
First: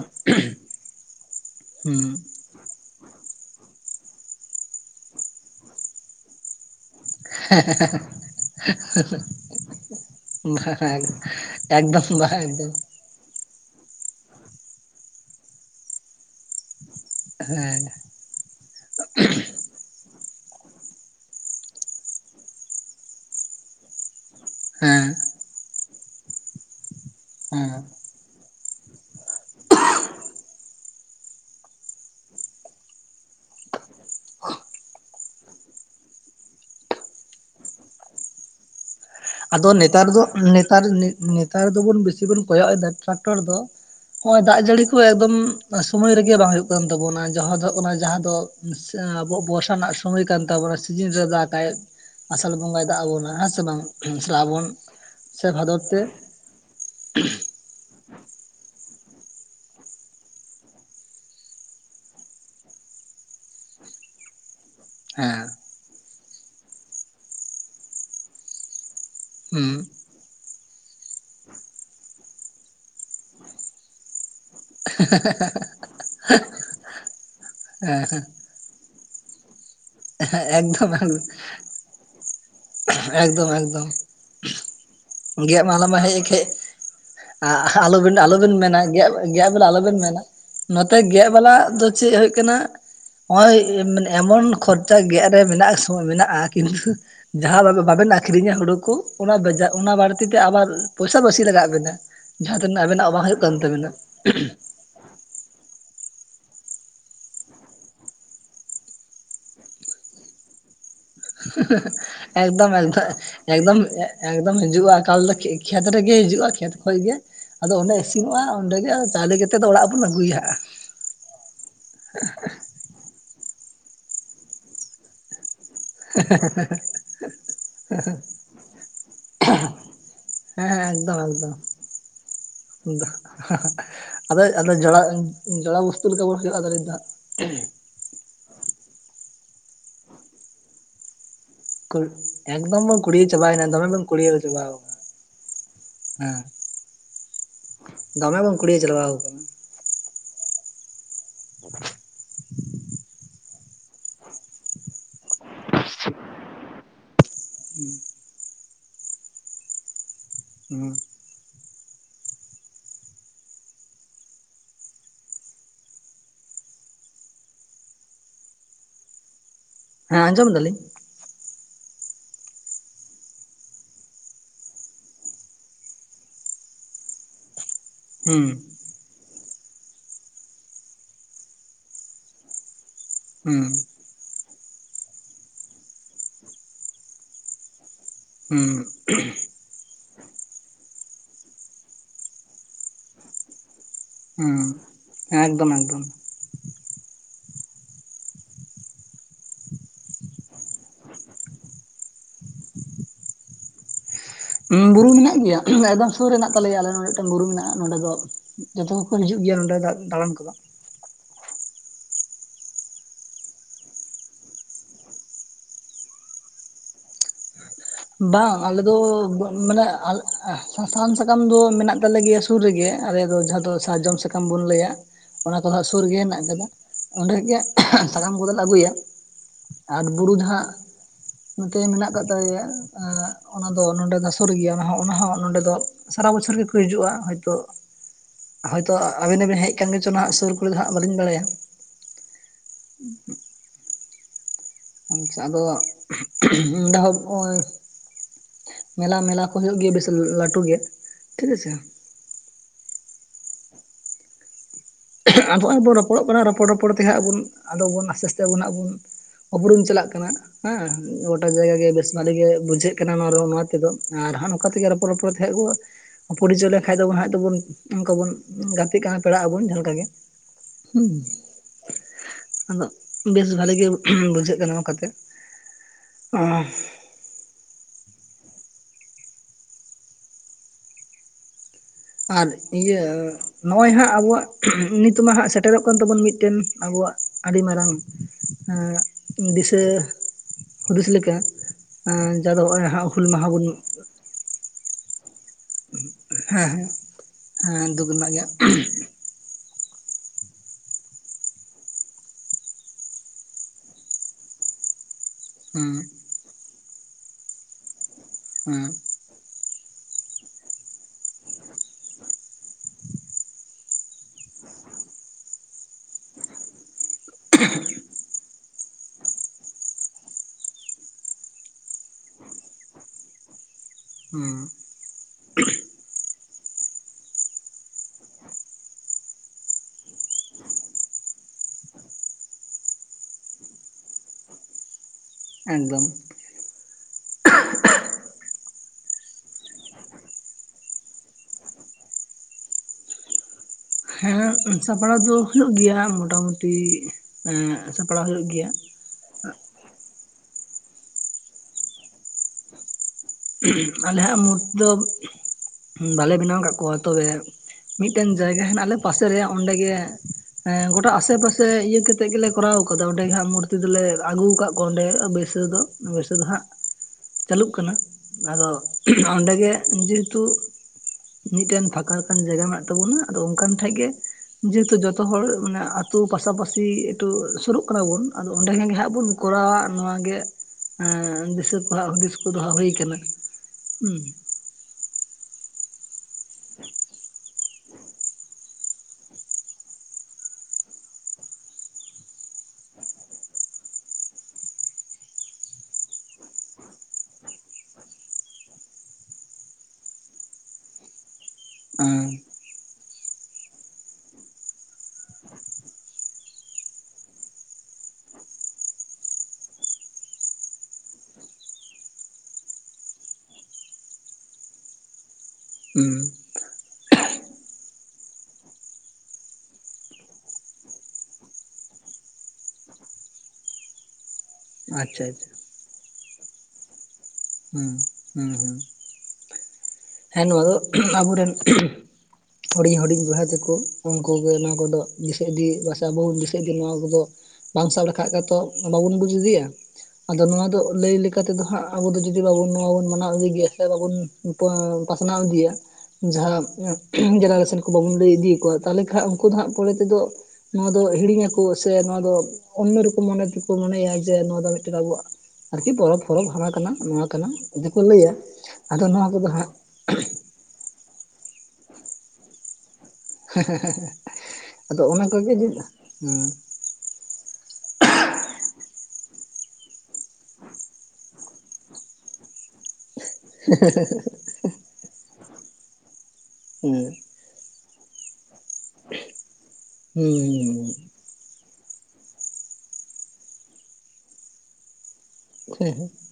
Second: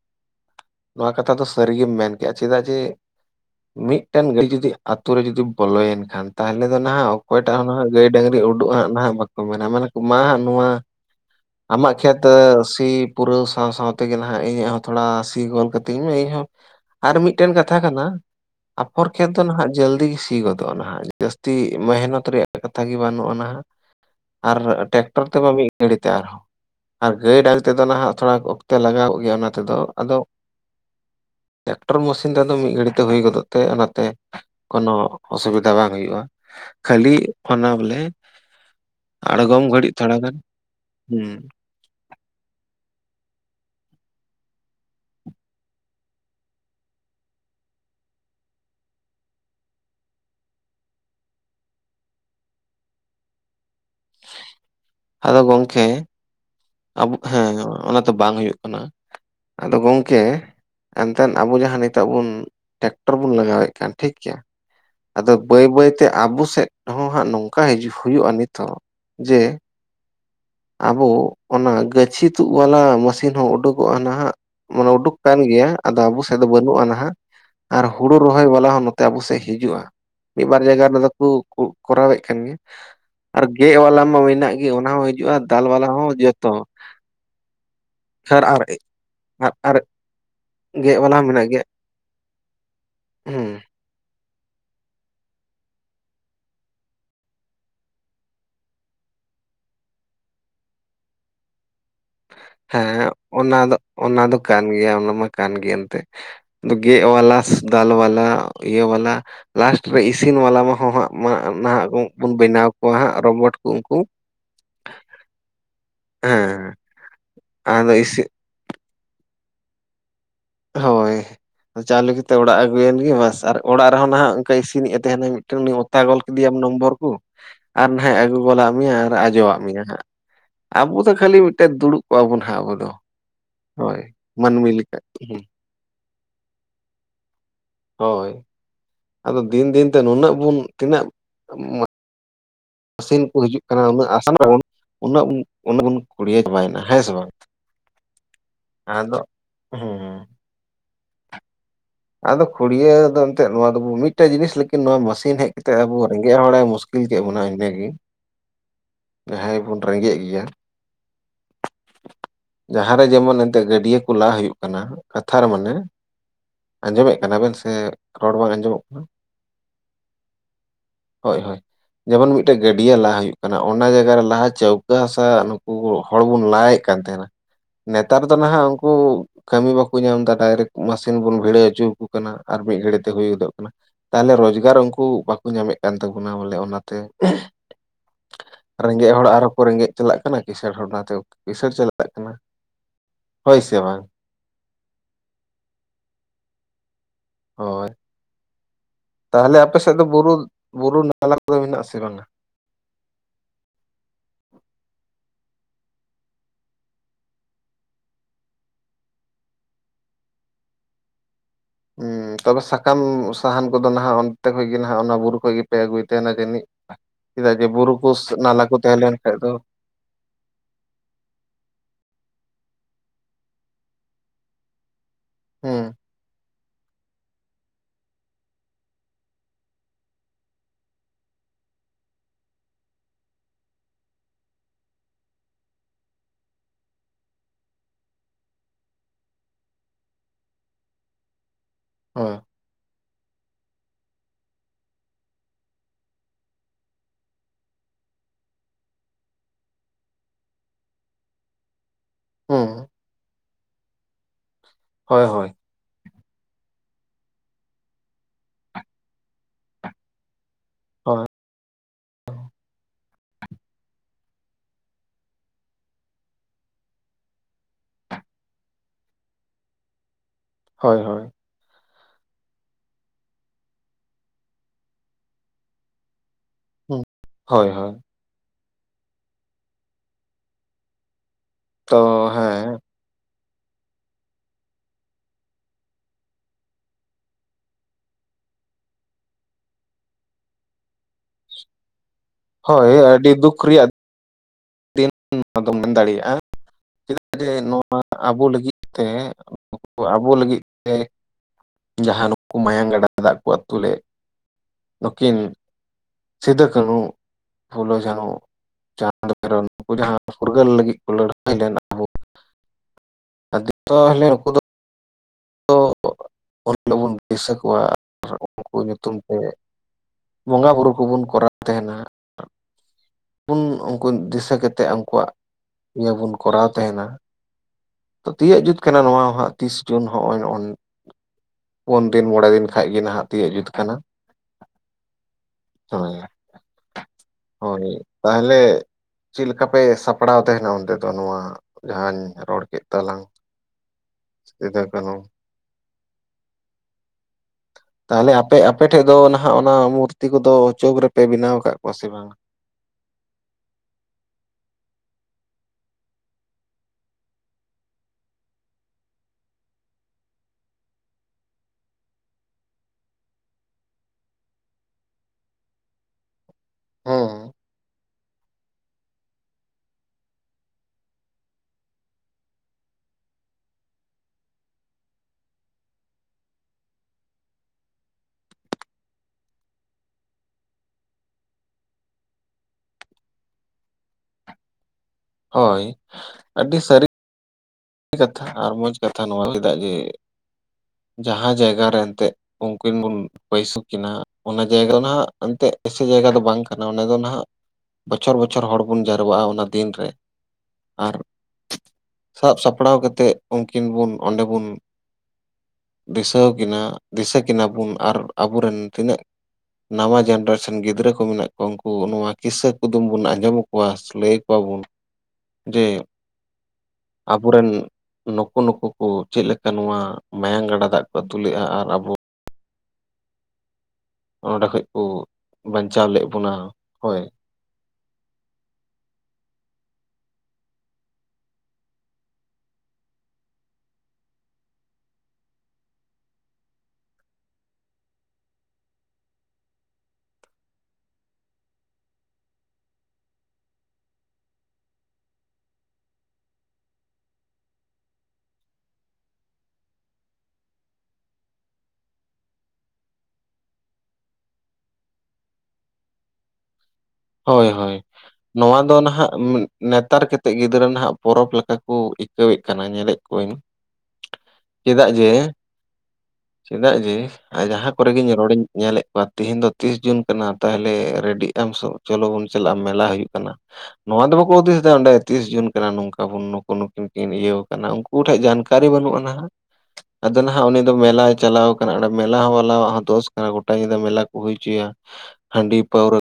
ᱱᱚᱣᱟ ᱠᱟᱛᱷᱟ ᱫᱚ ᱥᱟᱹᱨᱤ ᱜᱮᱢ ᱦᱩᱸ ᱢᱮᱱᱠᱮᱜ-ᱟ᱾ ᱪᱮᱫᱟᱜ ᱡᱮ ᱢᱤᱫᱴᱮᱱ ᱜᱟᱹᱭ ᱡᱩᱫᱤ ᱟᱛᱳ ᱨᱮ ᱡᱩᱫᱤ ᱵᱚᱞᱚᱭᱮᱱ ᱠᱷᱟᱱ ᱛᱟᱦᱚᱞᱮ ᱫᱚ ᱱᱟᱦᱟᱜ ᱚᱠᱚᱭᱴᱟᱜ ᱦᱚᱸ ᱱᱟᱦᱟᱜ ᱜᱟᱹᱭ ᱰᱟᱝᱨᱤ ᱩᱰᱩᱠᱼᱟ ᱱᱟᱦᱟᱜ ᱵᱟᱠᱚ ᱢᱮᱱᱟ ᱢᱮᱱ-ᱟ ᱠᱚ ᱢᱟ ᱱᱚᱣᱟ [inaudible] ᱟᱢᱟᱜ ᱠᱷᱮᱛ ᱮᱻ ᱵᱟᱝ ᱮᱠᱫᱚᱢ ᱥᱤ ᱥᱤ ᱯᱩᱨᱟᱹᱣ ᱥᱟᱶ ᱥᱟᱶ ᱛᱮᱜᱮ ᱱᱟᱦᱟᱜ ᱤᱧᱟᱹᱜ ᱦᱚᱸ ᱛᱷᱚᱲᱟ ᱥᱤ ᱜᱚᱫ ᱠᱟᱹᱛᱤᱧ ᱢᱮ ᱤᱧᱦᱚᱸ ᱟᱨ ᱢᱤᱫᱴᱮᱱ ᱠᱟᱛᱷᱟ ᱦᱮᱸ ᱠᱟᱱᱟ ᱟᱯᱷᱚᱨ ᱠᱷᱮᱛ ᱫᱚ ᱱᱟᱦᱟᱜ ᱡᱟᱞᱫᱤ ᱜᱮ ᱥᱤ ᱜᱚᱫᱚᱜᱼᱟ ᱱᱟᱦᱟᱜ ᱡᱟᱹᱥᱛᱤ ᱢᱮᱦᱱᱚᱛ ᱨᱮᱭᱟᱜ ᱠᱟᱛᱷᱟ ᱜᱮ ᱵᱟᱹᱱᱩᱜᱼᱟ ᱱᱟᱦᱟᱜ [unintelligible] ᱟᱨ ᱦᱮᱸ ᱴᱮᱠᱴᱚᱨ ᱛᱮᱢᱟ ᱢᱤᱫ ᱜᱷᱟᱹᱲᱤᱡ ᱛᱮ ᱟᱨᱦᱚᱸ ᱟᱨ ᱜᱟᱹᱭ ᱰᱟᱝᱨᱤ ᱦᱮᱸ ᱛᱮᱫᱚ ᱱᱟᱦᱟᱜ ᱛᱷᱚᱲᱟ ᱚᱠᱛᱮ ᱞᱟᱜᱟᱣ ᱜᱮᱭᱟ ᱚᱱᱟ ᱛᱮᱫᱚ ᱟᱫᱚ ᱴᱨᱟᱠᱴᱚᱨ ᱢᱮᱥᱤᱱ ᱛᱮᱫᱚ ᱢᱤᱫ ᱜᱷᱟᱹᱲᱤᱡ ᱛᱮ ᱦᱩᱭ ᱜᱚᱫᱚᱜ ᱛᱮ ᱚᱱᱟᱛᱮ ᱠᱳᱱᱳ ᱚᱥᱩᱵᱤᱫᱷᱟ ᱵᱟᱝ ᱦᱩᱭᱩᱜᱼᱟ ᱠᱷᱟᱹᱞᱤ ᱚᱱᱟ ᱵᱚᱞᱮ ᱟᱬᱜᱚᱢ ᱟᱫᱚ ᱜᱷᱟᱹᱲᱤᱡ ᱱᱮᱛᱟᱨ ᱛᱷᱚᱲᱟ ᱫᱚ ᱜᱟᱱ ᱱᱮᱛᱟᱨ ᱦᱩᱸ ᱱᱮᱛᱟᱨ ᱫᱚᱵᱚᱱ ᱵᱮᱥᱤ ᱵᱚᱱ ᱠᱚᱭᱚᱜ ᱮᱫᱟ ᱴᱨᱟᱠᱴᱚᱨ ᱫᱚ ᱱᱚᱜᱚᱭ ᱫᱟᱜ ᱡᱟᱹᱲᱤ ᱠᱚ ᱮᱠᱫᱚᱢ ᱥᱳᱢᱳᱭ ᱨᱮᱜᱮ ᱵᱟᱝ ᱦᱩᱭᱩᱜ ᱠᱟᱱ ᱛᱟᱵᱚᱱᱟ ᱡᱚᱦᱟ ᱫᱚ ᱦᱩᱭᱩᱜ ᱠᱟᱱᱟ ᱡᱟᱦᱟᱸ ᱫᱚ ᱟᱵᱚ ᱵᱚᱨᱥᱟ ᱨᱮᱱᱟᱜ ᱥᱚᱢᱚᱭ ᱠᱟᱱ ᱛᱟᱵᱚᱱᱟ ᱥᱤᱡᱤᱱ ᱨᱮ ᱫᱟᱜ-ᱟᱭ ᱟᱥᱟᱲ ᱵᱚᱸᱜᱟᱭ ᱫᱟᱜ ᱟᱵᱚᱱᱟ ᱦᱮᱸ ᱥᱮ ᱵᱟᱝ ᱥᱮᱨᱟᱵᱚᱱ ᱟᱫᱚ ᱜᱚᱢᱠᱮ ᱟᱵᱚ ᱦᱮᱸ ᱚᱱᱟ ᱛᱚ ᱵᱟᱝ ᱦᱩᱭᱩᱜ ᱠᱟᱱᱟ ᱟᱫᱚ ᱜᱚᱢᱠᱮ ᱮᱱᱛᱮᱱ ᱟᱵᱚ ᱡᱟᱦᱟᱸ ᱱᱤᱛᱚᱜ ᱵᱚᱱ ᱴᱮᱠᱴᱚᱨ ᱵᱚᱱ ᱞᱟᱜᱟᱣᱮᱫ ᱠᱟᱱ ᱴᱷᱤᱠ ᱜᱮᱭᱟ ᱟᱫᱚ ᱦᱮᱸ ᱵᱟᱹᱭ ᱵᱟᱹᱭ ᱛᱮ ᱟᱵᱚ ᱥᱮᱫ ᱦᱚᱸ ᱦᱟᱸᱜ ᱱᱚᱝᱠᱟ ᱦᱤᱡᱩᱜ ᱦᱩᱭᱩᱜᱼᱟ ᱱᱤᱛᱳᱜ ᱡᱮ [inaudible] ᱟᱵᱚ ᱚᱱᱟ ᱜᱟᱹᱪᱷᱤ ᱛᱩᱫ ᱵᱟᱞᱟ ᱢᱮᱥᱤᱱ ᱦᱚᱸ ᱩᱰᱩᱠᱚᱜᱼᱟ ᱱᱟᱦᱟᱜ ᱢᱟᱱᱮ ᱩᱰᱩᱠ ᱠᱟᱱ ᱜᱮᱭᱟ ᱟᱫᱚ ᱟᱵᱚ ᱥᱮᱫ ᱫᱚ ᱵᱟᱹᱱᱩᱜᱼᱟ ᱱᱟᱦᱟᱜ ᱟᱨ ᱦᱮᱸ ᱦᱩᱲᱩ ᱨᱚᱦᱚᱭ ᱵᱟᱞᱟ ᱦᱚᱸ ᱛᱮ ᱟᱵᱚ ᱥᱮᱫ ᱦᱤᱡᱩᱜᱼᱟ ᱢᱤᱫ ᱵᱟᱨ ᱡᱟᱭᱜᱟ ᱮᱠᱫᱚᱢ ᱨᱮᱫᱚ ᱠᱩ ᱠᱚᱨᱟᱣᱮᱫ ᱠᱟᱱ ᱜᱮᱭᱟ ᱟᱨ ᱮᱠᱫᱚᱢ ᱜᱮᱫ ᱮᱠᱫᱚᱢ ᱵᱟᱞᱟ ᱢᱟ ᱢᱮᱱᱟᱜ ᱜᱮ ᱚᱱᱟ ᱦᱚᱸ ᱦᱤᱡᱩᱜᱼᱟ ᱫᱟᱞ ᱵᱟᱞᱟ ᱦᱚᱸ ᱦᱤᱡᱩᱜ-ᱟ ᱛᱚ ᱟᱞᱚᱵᱤᱱ ᱟᱞᱚᱵᱤᱱ ᱢᱮᱱᱟ ᱜᱮᱫ ᱜᱮᱫ ᱵᱚᱞᱟ ᱟᱨ ᱟᱞᱚᱵᱤᱱ ᱢᱮᱱᱟ ᱱᱚᱛᱮ ᱜᱮᱫ ᱦᱚᱸ ᱢᱮᱱᱟᱜ ᱵᱟᱞᱟ ᱜᱮᱭᱟ ᱫᱚ ᱪᱮᱫ ᱦᱩᱭᱩᱜ ᱠᱟᱱᱟ ᱦᱩᱸ ᱱᱚᱜ-ᱚᱭ ᱮᱢᱚᱱ ᱠᱷᱚ ᱜᱮᱫ ᱨᱮ ᱢᱮᱱᱟᱜ ᱥᱚᱢᱚᱭ ᱢᱮᱱᱟᱜᱼᱟ ᱠᱤᱱᱛᱩ ᱡᱟᱦᱟᱸ ᱵᱟᱵᱮᱱ ᱟᱠᱷᱨᱤᱧᱟ ᱦᱩᱲᱩ ᱠᱚ ᱚᱱᱟ ᱚᱱᱟ ᱵᱟᱹᱲᱛᱤᱛᱮ ᱟᱵᱟᱨ ᱯᱚᱭᱥᱟ ᱵᱮᱥᱤ ᱞᱟᱜᱟᱜ ᱠᱟᱱᱟ ᱦᱮᱸ ᱚᱱᱟ ᱫᱚ ᱚᱱᱟ ᱫᱚ ᱠᱟᱱ ᱜᱮᱭᱟ ᱚᱱᱟ ᱢᱟ ᱠᱟᱱ ᱜᱮᱭᱟ ᱮᱱᱛᱮ ᱜᱮᱫ ᱵᱟᱞᱟ ᱫᱟᱞ ᱵᱟᱞᱟ ᱤᱭᱟᱹ ᱵᱟᱞᱟ ᱞᱟᱥᱴ ᱨᱮ ᱤᱥᱤᱱ ᱵᱟᱞᱟ ᱢᱟ ᱦᱚ ᱦᱟᱸᱜ [inaudible] ᱱᱟᱦᱟᱜ ᱵᱚᱱ ᱮᱠᱫᱚᱢ ᱵᱮᱱᱟᱣ ᱠᱚᱣᱟ ᱮᱠᱫᱚᱢ ᱦᱟᱸᱜ ᱨᱳᱵᱚᱴ ᱠᱚ ᱮᱠᱫᱚᱢ ᱩᱱᱠᱩ ᱮᱠᱫᱚᱢ ᱦᱤᱡᱩᱜᱼᱟ ᱮᱠᱟᱞ ᱫᱚ ᱠᱷᱮᱛ ᱨᱮᱜᱮ ᱦᱤᱡᱩᱜᱼᱟ ᱠᱷᱮᱛ ᱦᱮᱸ ᱠᱷᱚᱡ ᱜᱮ ᱟᱫᱚ ᱚᱸᱰᱮ ᱤᱥᱤᱱᱚᱜᱼᱟ ᱚᱸᱰᱮ ᱜᱮ ᱪᱟᱣᱞᱮ ᱠᱟᱛᱮᱫ ᱫᱚ ᱚᱲᱟᱜ ᱵᱚᱱ ᱟᱹᱜᱩᱭᱟᱼᱟ ᱾ ᱦᱳᱭ ᱫᱚ ᱪᱟᱣᱞᱮ ᱠᱟᱛᱮᱫ ᱚᱲᱟᱜ ᱟᱹᱜᱩᱭᱮᱱ ᱜᱮ ᱵᱟᱥ ᱟᱨ ᱚᱲᱟᱜ ᱨᱮᱦᱚᱸ ᱱᱟᱦᱟᱜ ᱚᱱᱠᱟ ᱤᱥᱤᱱᱤᱡ ᱮ ᱛᱟᱦᱮᱱᱟ ᱢᱤᱫᱴᱮᱱ ᱛᱟ ᱜᱚᱞ ᱠᱮᱫᱮᱭᱟᱢ ᱱᱚᱢᱵᱚᱨ ᱠᱚ ᱟᱨ ᱱᱟᱦᱟᱜ ᱟᱹᱜᱩ ᱜᱚᱫᱟᱜ ᱢᱮᱭᱟ ᱟᱨ ᱟᱡᱚ ᱟᱜ ᱢᱮᱭᱟ ᱦᱟᱸᱜ ᱦᱟᱸᱜ ᱦᱮᱸ ᱦᱮᱸ ᱟᱵᱚ ᱫᱚ ᱮᱠᱫᱚᱢ ᱠᱷᱟᱹᱞᱤ ᱮᱠᱫᱚᱢ ᱢᱤᱫᱴᱮᱡ ᱫᱩᱲᱩᱵ ᱠᱚᱜᱼᱟ ᱵᱚᱱ ᱦᱟᱸᱜ ᱟᱵᱚ ᱫᱚ ᱮᱠᱫᱚᱢ ᱦᱳᱭ ᱟᱫᱚ ᱢᱟᱹᱱᱢᱤ ᱟᱫᱚ ᱞᱮᱠᱟ ᱡᱚᱲᱟ ᱡᱚᱲᱟ ᱵᱚᱥᱛᱩ ᱞᱮᱠᱟ ᱵᱚᱱ ᱦᱩᱭᱩᱜᱼᱟᱫᱚ ᱱᱤᱛ ᱦᱟᱜ ᱦᱳᱭ ᱟᱫᱚ ᱫᱤᱱ ᱫᱤᱱ ᱛᱮ ᱱᱩᱱᱟᱹᱜ ᱵᱩᱱ ᱛᱤᱱᱟᱹᱜ ᱮᱠᱫᱚᱢ ᱠᱩᱲᱭᱟᱹ ᱥᱤᱱ ᱠᱚ ᱦᱤᱡᱩᱜ ᱪᱟᱵᱟᱭᱱᱟ ᱫᱚᱢᱮ ᱠᱟᱱᱟ ᱵᱮᱱ ᱩᱱᱟᱹᱜ ᱠᱩᱲᱭᱟᱹ ᱟᱥᱟᱱ ᱪᱟᱵᱟ ᱵᱟᱵᱚᱱ ᱠᱟᱱᱟ ᱩᱱᱟᱹᱜ ᱵᱚ ᱩᱱᱟᱹᱜ ᱵᱚᱱ ᱠᱩᱲ ᱪᱟᱵᱟᱭᱮᱱᱟ ᱦᱮᱸ ᱥᱮ ᱵᱟᱝ ᱫᱚᱢᱮ [inaudible] ᱟᱫᱚ ᱠᱟᱱᱟ ᱦᱮᱸ [unintelligible] ᱟᱫᱚ ᱠᱷᱩᱲᱭᱟᱹ ᱫᱚ ᱮᱱᱛᱮ ᱱᱚᱣᱟ ᱫᱚᱵᱚ ᱢᱤᱫᱴᱮᱡ ᱡᱤᱱᱤᱥ ᱞᱮᱠᱤᱱ ᱱᱚᱣᱟ ᱢᱟᱥᱤᱱ ᱦᱮᱡ ᱮᱱᱛᱮ ᱟᱵᱚ ᱨᱮᱸᱜᱮᱡ ᱦᱚᱲᱮ ᱢᱩᱥᱠᱤᱞ ᱠᱮᱫ ᱵᱚᱱᱟ ᱤᱱᱟᱹ ᱜᱮ ᱡᱟᱦᱟᱸᱭ ᱵᱚᱱ ᱨᱮᱸᱜᱮᱡ ᱜᱮᱭᱟ ᱦᱮᱸ [inaudible] ᱡᱟᱦᱟᱸᱨᱮ ᱡᱮᱢᱚᱱ ᱮᱱᱛᱮ ᱜᱟᱹᱰᱭᱟᱹ ᱠᱚ ᱞᱟ ᱦᱩᱭᱩᱜ ᱠᱟᱱᱟ ᱠᱟᱛᱷᱟ ᱨᱮ ᱢᱟᱱᱮ ᱟᱸᱡᱚᱢᱮᱫ ᱠᱟᱱᱟ ᱵᱮᱱ ᱥᱮ ᱨᱚᱲ ᱵᱟᱝ ᱟᱸᱡᱚᱢᱚᱜ ᱠᱟᱱᱟ ᱾ ᱦᱮᱸ ᱟᱸᱡᱚᱢ ᱫᱟᱞᱤᱧ ᱦᱳᱭ ᱦᱳᱭ ᱡᱮᱢᱚᱱ ᱢᱤᱫᱴᱮᱡ ᱜᱟᱹᱰᱭᱟᱹ ᱞᱟ ᱦᱩᱭᱩᱜ ᱠᱟᱱᱟ ᱾ ᱚᱱᱟ ᱡᱟᱭᱜᱟ ᱨᱮ ᱞᱟᱦᱟ ᱪᱟᱹᱣᱠᱟᱹ ᱦᱟᱥᱟ ᱱᱩᱠᱩ ᱦᱚᱲ ᱵᱚᱱ ᱞᱟᱭᱮᱫ ᱠᱟᱱ ᱛᱟᱦᱮᱱᱟ ᱾ ᱱᱮᱛᱟᱨ ᱫᱚ ᱦᱩᱸ ᱱᱟᱦᱟᱜ ᱩᱱᱠᱩ ᱠᱟᱹᱢᱤ ᱵᱟᱠᱚ ᱧᱟᱢ ᱮᱫᱟ ᱰᱟᱭᱨᱮᱠᱴ ᱢᱟᱥᱤᱱ ᱵᱚᱱ ᱵᱷᱤᱲᱟᱹ ᱦᱚᱪᱚ ᱾ [unintelligible] ᱟᱨ ᱢᱤᱫ ᱜᱷᱟᱹᱲᱤᱡ ᱛᱮ ᱦᱩᱭ ᱜᱚᱫᱚᱜ ᱦᱩᱸ ᱠᱟᱱᱟ ᱛᱟᱦᱚᱞᱮ ᱨᱳᱡᱽᱜᱟᱨ ᱩᱱᱠᱩ ᱵᱟᱠᱚ ᱧᱟᱢᱮᱫ ᱠᱟᱱ ᱛᱟᱵᱳᱱᱟ ᱵᱚᱞᱮ ᱚᱱᱟᱛᱮ ᱦᱩᱸ ᱨᱮᱸᱜᱮᱡ ᱦᱚᱲ ᱟᱨᱚ ᱠᱚ ᱨᱮᱸᱜᱮᱡ ᱪᱟᱞᱟᱜ ᱠᱟᱱᱟ ᱠᱤᱥᱟᱹᱬ ᱦᱚᱲ ᱚᱱᱟᱛᱮ ᱠᱸᱤᱥᱬ ᱪᱟᱞᱟᱜ ᱠᱟᱱᱟ ᱦᱳᱭ ᱥᱮ ᱵᱟᱝ ᱦᱩᱸ ᱮᱠᱫᱚᱢ ᱮᱠᱫᱚᱢ ᱦᱳᱭ ᱛᱟᱦᱚᱞᱮ ᱟᱯᱮ ᱥᱮᱫ ᱫᱚ ᱵᱩᱨᱩ ᱵᱩᱨᱩ ᱱᱟᱞᱟ ᱠᱚᱫᱚ ᱢᱮᱱᱟᱜ ᱟᱥᱮ ᱵᱟᱝ ᱟ ᱵᱩᱨᱩ ᱢᱮᱱᱟᱜ ᱜᱮᱭᱟ ᱮᱠᱫᱚᱢ ᱥᱩᱨ ᱨᱮ ᱢᱮᱱᱟᱜ ᱛᱟᱞᱮᱭᱟ ᱟᱞᱮ ᱱᱚᱰᱮ ᱢᱤᱫᱴᱮᱱ ᱵᱩᱨᱩ ᱢᱮᱱᱟᱜᱼᱟ ᱱᱚᱰᱮ ᱫᱚ ᱡᱚᱛᱚ ᱜᱮᱠᱚ ᱦᱤᱡᱩᱜ ᱜᱮᱭᱟ ᱱᱚᱸᱰᱮ ᱫᱟᱬᱟᱱ ᱠᱚᱫᱚ ᱦᱩᱸ [unintelligible] ᱛᱚᱵᱮ ᱥᱟᱠᱟᱢ ᱥᱟᱦᱟᱱ ᱠᱚᱫᱚ ᱱᱟᱦᱟᱜ ᱚᱱᱛᱮ ᱠᱷᱚᱡ ᱜᱮ ᱱᱟᱦᱟᱜ ᱚᱱᱟ ᱵᱩᱨᱩ ᱠᱷᱚᱡ ᱜᱮᱯᱮ ᱟᱹᱜᱩᱭᱮᱫ ᱛᱟᱦᱮᱱᱟ ᱡᱟᱹᱱᱤᱡ ᱪᱮᱫ ᱡᱮ ᱵᱩᱨᱩ ᱠᱚ ᱵᱟᱝ ᱱᱟᱞᱟ ᱠᱚ ᱟᱞᱮ ᱫᱚ ᱛᱟᱦᱮᱸ ᱞᱮᱱ ᱠᱷᱟᱡ ᱫᱚ ᱢᱟᱱᱮ ᱥᱟ ᱥᱟᱦᱟᱱ ᱥᱟᱠᱟᱢ ᱫᱚ ᱢᱮᱱᱟᱜ ᱛᱟᱞᱮ ᱜᱮᱭᱟ ᱥᱩᱨ ᱨᱮᱜᱮ ᱟᱞᱮᱭᱟᱜ ᱫᱚ ᱡᱟᱦᱟᱸ ᱫᱚ ᱥᱟᱨᱡᱚᱢ ᱥᱟᱠᱟᱢ ᱵᱚᱱ ᱞᱟᱹᱭᱟ ᱚᱱᱟ ᱠᱚᱫᱚ ᱦᱟᱜ ᱦᱩᱸ ᱥᱩᱨ ᱜᱮ ᱦᱮᱱᱟᱜ ᱠᱟᱫᱟ ᱚᱸᱰᱮ ᱜᱮ ᱥᱟᱠᱟᱢ ᱠᱚᱫᱚᱞᱮ ᱟᱹᱜᱩᱭᱟ ᱟᱨ ᱵᱩᱨᱩ ᱡᱟᱦᱟᱸᱜ ᱱᱚᱛᱮ ᱢᱮᱱᱟᱜ ᱟᱠᱟᱫ ᱛᱟᱞᱮ ᱜᱮᱭᱟ ᱚᱱᱟ ᱫᱚ ᱱᱚᱰᱮᱸ ᱫᱚ ᱥᱩᱨ ᱜᱮᱭᱟ ᱚᱱᱟ ᱚᱱᱟ ᱦᱚᱸ ᱱᱚᱰᱮᱸ ᱫᱚ ᱥᱟᱨᱟ ᱵᱚᱪᱷᱚᱨ ᱜᱮᱠᱚ ᱦᱤᱡᱩᱜᱼᱟ ᱦᱚᱭᱛᱳ ᱦᱳᱭᱛᱳ ᱟᱵᱤᱱ ᱫᱚᱵᱤᱱ ᱦᱮᱡ ᱟᱠᱟᱱ ᱜᱮᱪᱚ ᱱᱟᱜ ᱥᱩᱨ ᱠᱚᱨᱮ ᱫᱚ ᱦᱟᱸᱜ ᱵᱟᱹᱞᱤᱧ ᱵᱟᱲᱟᱭᱟ [unintelligible] [unintelligible] ᱟᱪᱪᱷᱟ ᱟᱫᱚ [inaudible] ᱢᱮᱞᱟ ᱢᱮᱞᱟ ᱠᱚ ᱦᱩᱭᱩᱜᱳ ᱜᱮᱭᱟ ᱵᱮᱥ ᱞᱟᱹᱴᱩ ᱜᱮ ᱴᱷᱤᱜ ᱟᱪᱷᱮ ᱦᱚᱸ ᱦᱳᱭ ᱦᱳᱭ ᱟᱫᱚ ᱵᱚᱱ ᱨᱚᱯᱚᱲᱚᱜ ᱠᱟᱱᱟ ᱨᱚᱯᱚᱲ ᱨᱚᱯᱚᱲ ᱛᱮᱜ ᱦᱟᱸᱜ ᱵᱚᱱ ᱟᱫᱚ ᱵᱚᱱ ᱟᱥᱛᱮ ᱟᱥᱛᱮ ᱟᱵ ᱦᱟᱸᱜ ᱵᱚᱱ ᱩᱯᱨᱩᱢ ᱪᱟᱞᱟᱜ ᱠᱟᱱᱟ ᱦᱮᱸ ᱦᱳᱭ ᱜᱚᱴᱟ ᱡᱟᱭᱜᱟ ᱜᱮ ᱵᱮᱥ ᱵᱷᱟᱞᱤ ᱜᱮ ᱵᱩᱡᱷᱟᱹᱜ ᱠᱟᱱᱟ ᱱᱚᱣᱟ ᱱᱚᱣᱟ ᱛᱮᱫᱚ ᱟᱨ ᱦᱜ ᱱᱚᱝᱠᱟ ᱛᱮᱜᱮ ᱯᱚᱨᱮ ᱯᱚᱨᱮ ᱛᱟᱦᱮᱸ ᱵᱚ ᱯᱚᱨᱤᱪᱚᱭ ᱞᱮᱱᱠᱟᱱᱡ ᱫᱚ ᱦᱟᱸᱜ ᱫᱚᱵᱚᱱ ᱚᱱᱠᱟ ᱵᱚᱱ ᱜᱟᱛᱮᱜ ᱠᱟᱱᱟ ᱯᱮᱲᱟᱜ ᱟᱵᱚᱱ ᱡᱟᱦᱟᱸ ᱞᱮᱠᱟ ᱜᱮ ᱦᱳᱭ ᱦᱮᱸ ᱦᱳᱭ ᱟᱫᱚ ᱵᱮᱥ ᱵᱷᱟᱞᱮ ᱜᱮ ᱵᱩᱡᱷᱟᱹᱜ ᱠᱟᱱᱟ ᱚᱠᱟᱛᱮ ᱚ ᱦᱳᱭ ᱦᱳᱭ ᱛᱚ ᱟᱨ ᱦᱮᱸ ᱤᱭᱟᱹ ᱱᱚᱜᱼᱚᱭ ᱦᱟᱸᱜ ᱟᱵᱚᱣᱟᱜ ᱱᱤᱛ ᱢᱟ ᱦᱟᱸᱜ ᱥᱮᱴᱮᱨᱚᱜ ᱠᱟᱱ ᱛᱟᱵᱚᱱ ᱢᱤᱫᱴᱮᱱ ᱟᱵᱚᱣᱟᱜ ᱟᱹᱰᱤ ᱢᱟᱨᱟᱝ ᱫᱤᱥᱟᱹ ᱦᱩᱫᱤᱥ ᱞᱮᱠᱟ ᱡᱟ ᱫᱚ ᱦᱳᱭ ᱦᱳᱜᱸᱚᱭ ᱦᱩᱞ ᱟᱹᱰᱤ ᱢᱟᱦᱟ ᱵᱚᱱ ᱫᱚ ᱢᱮᱱ ᱫᱟᱲᱮᱭᱟᱜᱼᱟ ᱦᱮᱸ ᱦᱮᱸ ᱪᱮᱫᱟᱜ ᱡᱮ ᱦᱮᱸ ᱱᱚᱣᱟ ᱫᱩᱠ ᱨᱮᱱᱟᱜ ᱜᱮ ᱟᱵᱚ ᱞᱟᱹᱜᱤᱫ ᱛᱮ ᱩᱱᱠᱩ ᱟᱵᱚ ᱞᱟᱹᱜᱤᱫ ᱛᱮ ᱡᱟᱦᱟᱸ ᱱᱩᱠᱩ ᱢᱟᱭᱟᱝ ᱜᱟᱰᱟ ᱫᱟᱜ ᱠᱚ ᱟᱹᱛᱩ ᱞᱮᱫ ᱱᱩᱠᱤᱱ ᱦᱮᱸ ᱥᱤᱫᱟᱹ ᱠᱟᱱᱩ ᱯᱷᱩᱞᱳ ᱡᱷᱟᱱᱚ [unintelligible] ᱡᱟᱦᱟ ᱱᱩᱠᱩ ᱩᱱᱠᱩ ᱡᱟᱦᱟᱸ ᱯᱷᱩᱨᱜᱟᱹᱞ ᱞᱟᱹᱜᱤᱫ ᱠᱚ ᱞᱟᱹᱲᱦᱟᱹᱭ ᱞᱮᱱᱟ ᱛᱚᱦᱞᱮ ᱱᱩᱠᱩ ᱫᱚ [unintelligible] ᱚᱱ ᱦᱤᱞᱳᱜ ᱵᱚᱱ ᱫᱤᱥᱟᱹ ᱠᱚᱣᱟ ᱟᱨ ᱩᱱᱠᱩ ᱧᱩᱛᱩᱢ ᱛᱮ ᱵᱚᱸᱜᱟ ᱵᱩᱨᱩ ᱠᱚᱵᱚᱱ ᱠᱚᱨᱟᱣ ᱛᱟᱦᱮᱱᱟ ᱩᱱᱠᱩ ᱫᱤᱥᱟᱹ ᱠᱟᱛᱮ ᱦᱮᱸ ᱩᱱᱠᱩᱣᱟᱜ ᱤᱭᱟᱹ ᱵᱚᱱ ᱠᱚᱨᱟᱣ ᱛᱟᱦᱮᱱᱟ ᱛᱤᱭᱟᱹᱜ ᱡᱩᱛ ᱠᱟᱱᱟ ᱱᱚᱣᱟ ᱦᱚ ᱛᱤᱥ ᱡᱩᱱ ᱦᱚᱜᱚᱭ ᱱᱚᱜ ᱯᱩᱱ ᱫᱤᱱ ᱢᱚᱬᱮ ᱫᱤᱱ ᱠᱷᱟᱭ ᱜᱮ ᱱᱟᱦᱟᱜ ᱛᱤᱭᱟᱹᱜ ᱡᱩᱛ ᱠᱟᱱᱟ ᱮᱠᱫᱚᱢ [unintelligible] ᱦᱳᱭ ᱛᱟᱦᱚᱞᱮ ᱪᱮᱫ ᱞᱮᱠᱟᱯᱮ ᱥᱟᱯᱲᱟᱣ ᱛᱟᱦᱮᱱᱟ ᱚᱱᱛᱮ ᱫᱚ ᱱᱚᱣᱟ ᱡᱟᱦᱟᱧ ᱨᱚᱲ ᱠᱮᱫ ᱛᱟᱞᱟᱝ ᱦᱮᱸ ᱥᱤᱫᱩ ᱠᱟᱹᱱᱩ ᱥᱟᱯᱲᱟᱣ ᱫᱚ ᱦᱩᱭᱩᱜ ᱜᱮᱭᱟ ᱢᱚᱴᱟ ᱢᱩᱴᱤ ᱥᱟᱯᱲᱟ ᱦᱩᱭᱩᱜ ᱜᱮᱭᱟ ᱟ ᱫᱚ ᱱᱟᱦᱟᱜ ᱚᱱᱟ ᱢᱩᱨᱛᱤ ᱠᱚᱫᱚ ᱪᱳᱠ ᱨᱮᱯᱮ ᱵᱮᱱᱟᱣ ᱠᱟᱜ ᱠᱚᱣᱟ ᱥᱮ ᱵᱟᱝ ᱟᱞᱮ ᱦᱟᱜ ᱢᱩᱨᱛᱤ ᱫᱚ ᱵᱟᱞᱮ ᱵᱮᱱᱟᱣ ᱠᱟᱜ ᱠᱚᱣᱟ ᱛᱚᱵᱮ ᱢᱤᱫᱴᱟᱹᱝ ᱡᱟᱭᱜᱟ ᱦᱮᱱᱟᱜ-ᱟ ᱟᱞᱮ ᱯᱟᱥᱮᱨᱮ ᱚᱱᱰᱮᱜᱮ ᱮᱸ ᱜᱚᱴᱟ ᱟᱥᱮ ᱯᱟᱥᱮ ᱤᱭᱟᱹ ᱠᱟᱛᱮᱜ ᱜᱮᱞᱮ ᱠᱚᱨᱟᱣ ᱟᱠᱟᱫᱟ ᱚᱸᱰᱮ ᱜᱮ ᱦᱟᱜ ᱢᱩᱨᱛᱤ ᱫᱚᱞᱮ ᱟᱹᱜᱩ ᱟᱠᱟᱜ ᱠᱚ ᱚᱸᱰᱮ ᱵᱟᱹᱭᱥᱟᱹ ᱫᱚ ᱵᱟᱹᱭᱥᱟᱹ ᱫᱚ ᱦᱟᱸᱜ ᱦᱮᱸ ᱪᱟᱹᱞᱩᱜ ᱠᱟᱱᱟ ᱟᱨ ᱚᱸᱰᱮ ᱜᱮ ᱡᱮᱦᱮᱛᱩ ᱢᱤᱫᱴᱮᱱ ᱯᱷᱟᱸᱠᱟ ᱞᱮᱠᱟᱱ ᱡᱟᱭᱜᱟ ᱢᱮᱱᱟᱜ ᱛᱟᱵᱚᱱᱟ ᱟᱫᱚ ᱚᱱᱠᱟᱱ ᱴᱷᱮ‌ᱜ ᱜᱮ ᱡᱮᱦᱮᱛᱩ ᱡᱚᱛᱚᱦᱚᱲ ᱢᱟᱱᱮ ᱟᱛᱩ ᱯᱟᱥᱟᱯᱟᱥᱤ ᱮᱠᱴᱩ ᱥᱩᱨᱩᱜ ᱠᱟᱱᱟᱵᱚᱱ ᱟᱫᱚ ᱚᱱᱰᱮᱜᱮ ᱦᱟᱸᱜ ᱵᱚᱱ ᱠᱚᱨᱟᱣᱟᱜ ᱱᱚᱣᱟᱣᱟ ᱜᱮ ᱫᱤᱥᱟᱹ ᱯᱟᱲᱦᱟ ᱦᱩᱫᱤᱥ ᱠᱚᱫᱚ ᱦᱟᱜ ᱦᱩᱭ ᱠᱟᱱᱟ ᱦᱩᱸ ᱦᱳᱭ ᱟᱹᱰᱤ ᱥᱟᱹᱨᱤ ᱠᱟᱛᱷᱟ ᱟᱨ ᱢᱚᱡᱽ ᱠᱟᱛᱷᱟ ᱱᱚᱣᱟ ᱞᱮᱫᱟ ᱡᱮ ᱡᱟᱦᱟᱸ ᱡᱟᱭᱜᱟ ᱨᱮ ᱮᱱᱛᱮ ᱩᱱᱠᱤᱱ ᱵᱚᱱ ᱵᱟᱹᱭᱥᱩ ᱠᱤᱱᱟᱹ ᱚᱱᱟ ᱡᱟᱭᱜᱟ ᱫᱚ ᱱᱟᱦᱜ ᱮᱱᱛᱜ ᱮᱥᱮ ᱡᱟᱭᱜᱟ ᱫᱚ ᱵᱟᱝ ᱠᱟᱱᱟ ᱚᱰᱮ ᱫᱚ ᱦᱱᱟᱜ ᱵᱚᱪᱷᱚᱨ ᱵᱚᱪᱷᱚᱨ ᱦᱚᱲ ᱵᱚᱱ ᱡᱟᱨᱣᱟᱜᱼᱟ ᱚᱱᱟ ᱫᱤᱱ ᱨᱮ ᱟᱨ [unintelligible] ᱥᱟᱵ ᱥᱟᱯᱲᱟᱣ ᱠᱟᱛᱮᱜ ᱩᱱᱠᱤᱱ ᱵᱚᱱ ᱚᱸᱰᱮ ᱵᱚᱱ ᱫᱤᱥᱟᱹ ᱠᱤᱱᱟ ᱫᱤᱥᱟᱹ ᱠᱤᱱᱟ ᱵᱚᱱ ᱟᱨ ᱟᱵᱚ ᱨᱮᱱ ᱛᱤᱱᱟᱹᱜ ᱱᱟᱣᱟ ᱡᱮᱱᱟᱨᱮᱥᱚᱱ ᱜᱤᱫᱽᱨᱟᱹ ᱠᱚ ᱢᱮᱱᱟᱜ ᱠᱚᱣᱟ ᱩᱱᱠᱩ ᱱᱚᱣᱟ ᱠᱤᱥᱟᱹ ᱠᱩᱫᱩᱢ ᱵᱚᱱ ᱟᱸᱡᱚᱢ ᱠᱚᱣᱟ ᱥᱮ ᱞᱟᱹᱭ ᱵᱟᱵᱚᱱ ᱡᱮ ᱦᱩᱸ ᱟᱵᱚ ᱨᱮᱱ ᱱᱩᱠᱩ ᱱᱩᱠᱩ ᱠᱚ ᱪᱮᱫ ᱞᱮᱠᱟ ᱱᱚᱣᱟ ᱢᱟᱭᱟᱝ ᱜᱟᱰᱟ ᱫᱟᱜ ᱠᱚ ᱟᱛᱩ ᱞᱮᱜᱼᱟ ᱟᱨ ᱟᱵᱚ ᱚᱸᱰᱮ ᱠᱷᱚᱡ ᱠᱚ ᱟᱪᱪᱷᱟ ᱟᱪᱪᱷᱟ ᱵᱟᱧᱪᱟᱣ ᱞᱮᱫ ᱵᱚᱱᱟ ᱦᱳᱭ ᱦᱩᱸ ᱦᱩᱸ ᱦᱩᱸ ᱦᱮᱸ ᱱᱚᱣᱟ ᱫᱚ ᱟᱵᱚ ᱨᱮᱱ ᱦᱩᱰᱤᱧ ᱦᱩᱰᱤᱧ ᱵᱚᱭᱦᱟ ᱛᱟᱠᱚ ᱩᱱᱠᱩ ᱜᱮ ᱱᱚᱣᱟ ᱠᱚᱫᱚ ᱫᱤᱥᱟᱹ ᱤᱫᱤ ᱵᱟᱥᱮ ᱟᱵᱚ ᱵᱚ ᱫᱤᱥᱟᱹ ᱤᱫᱤ ᱱᱚᱣᱟ ᱠᱚᱫᱚ ᱵᱟᱝ ᱥᱟᱵ ᱞᱮᱠᱷᱟ ᱜᱮ ᱛᱚ ᱵᱟᱵᱚᱱ ᱵᱩᱡ ᱤᱫᱤᱭᱟ ᱟᱫᱚ ᱱᱚᱣᱟ ᱫᱚ ᱞᱟᱹᱭ ᱞᱮᱠᱟ ᱛᱮ ᱫᱚ ᱦᱟᱸᱜ ᱟᱵᱚ ᱫᱚ ᱡᱩᱫᱤ ᱵᱟᱵᱚᱱ ᱢᱟᱱᱟᱣ ᱤᱫᱤ ᱜᱮᱭᱟ ᱥᱮ ᱵᱟᱵᱚᱱ ᱯᱟᱥᱱᱟᱣ ᱤᱫᱤᱭᱟ ᱡᱟᱦᱟᱸ ᱡᱮᱱᱟᱨᱮᱥᱚᱱ ᱠᱚ ᱵᱟᱵᱚᱱ ᱞᱟᱹᱭ ᱤᱫᱤ ᱟᱠᱚᱣᱟ ᱛᱟᱦᱚᱞᱮ ᱠᱷᱟᱱ ᱩᱱᱠᱩ ᱫᱚ ᱦᱟᱸᱜ ᱯᱚᱨᱮ ᱛᱮᱫᱚ ᱱᱚᱣᱟ ᱫᱚ ᱦᱤᱲᱤᱧᱟ ᱠᱚ ᱥᱮ ᱱᱚᱣᱟ ᱫᱚ ᱚᱱᱱᱚ ᱨᱚᱠᱚᱢ ᱢᱚᱱᱮ ᱛᱮᱠᱚ ᱢᱚᱱᱮᱭᱟ ᱡᱮ ᱱᱚᱣᱟ ᱫᱚ ᱢᱤᱫᱴᱮᱱ ᱟᱵᱚᱣᱟᱜ ᱟᱨᱠᱤ ᱯᱚᱨᱚᱵᱽ ᱦᱚᱨᱚᱵᱽ ᱦᱟᱱᱟ ᱠᱟᱱᱟ ᱱᱚᱣᱟ ᱠᱟᱱᱟ ᱦᱳᱭ ᱟᱫᱚ ᱦᱳᱭ ᱠᱚ ᱞᱟᱹᱭᱟ ᱱᱚᱣᱟ ᱫᱚ ᱟᱫᱚ ᱱᱚᱣᱟ ᱱᱟᱦᱟᱜ ᱠᱚ ᱫᱚ ᱦᱟᱸᱜ ᱱᱮᱛᱟᱨ ᱠᱟᱴᱤᱡ ᱜᱤᱫᱽᱨᱟᱹ ᱱᱟᱦᱟᱜ ᱯᱚᱨᱚᱵᱽ ᱞᱮᱠᱟ ᱠᱚ ᱟᱹᱭᱠᱟᱹᱣᱮᱫ ᱠᱟᱱᱟ ᱧᱮᱞᱮᱫ ᱠᱚᱣᱟᱹᱧ ᱟᱫᱚ ᱪᱮᱫᱟᱜ ᱚᱱᱟ ᱡᱮ ᱠᱚ ᱜᱮ ᱦᱮᱸ ᱪᱮᱫᱟᱜ ᱡᱮ ᱟᱨ ᱡᱟᱦᱟᱸ ᱠᱚᱨᱮ ᱜᱤᱧ ᱨᱚᱲᱤᱧ ᱧᱮᱞᱮᱫ ᱠᱚᱣᱟ ᱛᱤᱦᱤᱧ ᱫᱚ ᱛᱤᱨᱤᱥ ᱡᱩᱱ ᱠᱟᱱᱟ ᱛᱟᱦᱚᱞᱮ ᱨᱮᱰᱤᱜ ᱟᱢ ᱥᱮ ᱵᱟᱝ? ᱪᱚᱞᱚ ᱵᱚᱱ ᱪᱟᱞᱟᱜᱼᱟ ᱢᱮᱞᱟ ᱦᱩᱭᱩᱜ ᱠᱟᱱᱟ ᱱᱚᱣᱟ ᱫᱚ ᱵᱟᱠᱚ ᱦᱩᱫᱤᱥ ᱮᱫᱟ ᱚᱸᱰᱮ ᱛᱤᱨᱤᱥᱮ ᱡᱩᱱ ᱠᱟᱱᱟ ᱱᱚᱝᱠᱟ ᱵᱚᱱ ᱱᱩᱠᱤᱱ ᱦᱮᱸ ᱠᱤᱱ ᱤᱭᱟᱹᱣ ᱟᱠᱟᱱᱟ ᱩᱱᱠᱩ ᱴᱷᱮᱱ ᱡᱟᱦᱟᱸᱱ ᱠᱟᱹᱨᱤ ᱵᱟᱹᱱᱩᱜᱼᱟ ᱱᱟᱦᱟᱜ ᱦᱩᱸ ᱟᱫᱚ ᱱᱟᱦᱟᱜ ᱩᱱᱤ ᱫᱚ ᱢᱮᱞᱟᱭ ᱪᱟᱞᱟᱣ ᱢᱮᱞᱟ ᱣᱟᱞᱟ ᱣᱟᱜ ᱦᱚᱸ ᱫᱳᱥ ᱠᱟᱱᱟ ᱜᱚᱴᱟ ᱧᱤᱫᱟᱹ ᱢᱮᱞᱟ ᱠᱚ ᱦᱩᱭ ᱦᱚᱪᱚᱭᱟ ᱦᱟᱺᱰᱤ ᱦᱩᱸ ᱦᱩᱸ ᱯᱟᱹᱣᱨᱟᱹ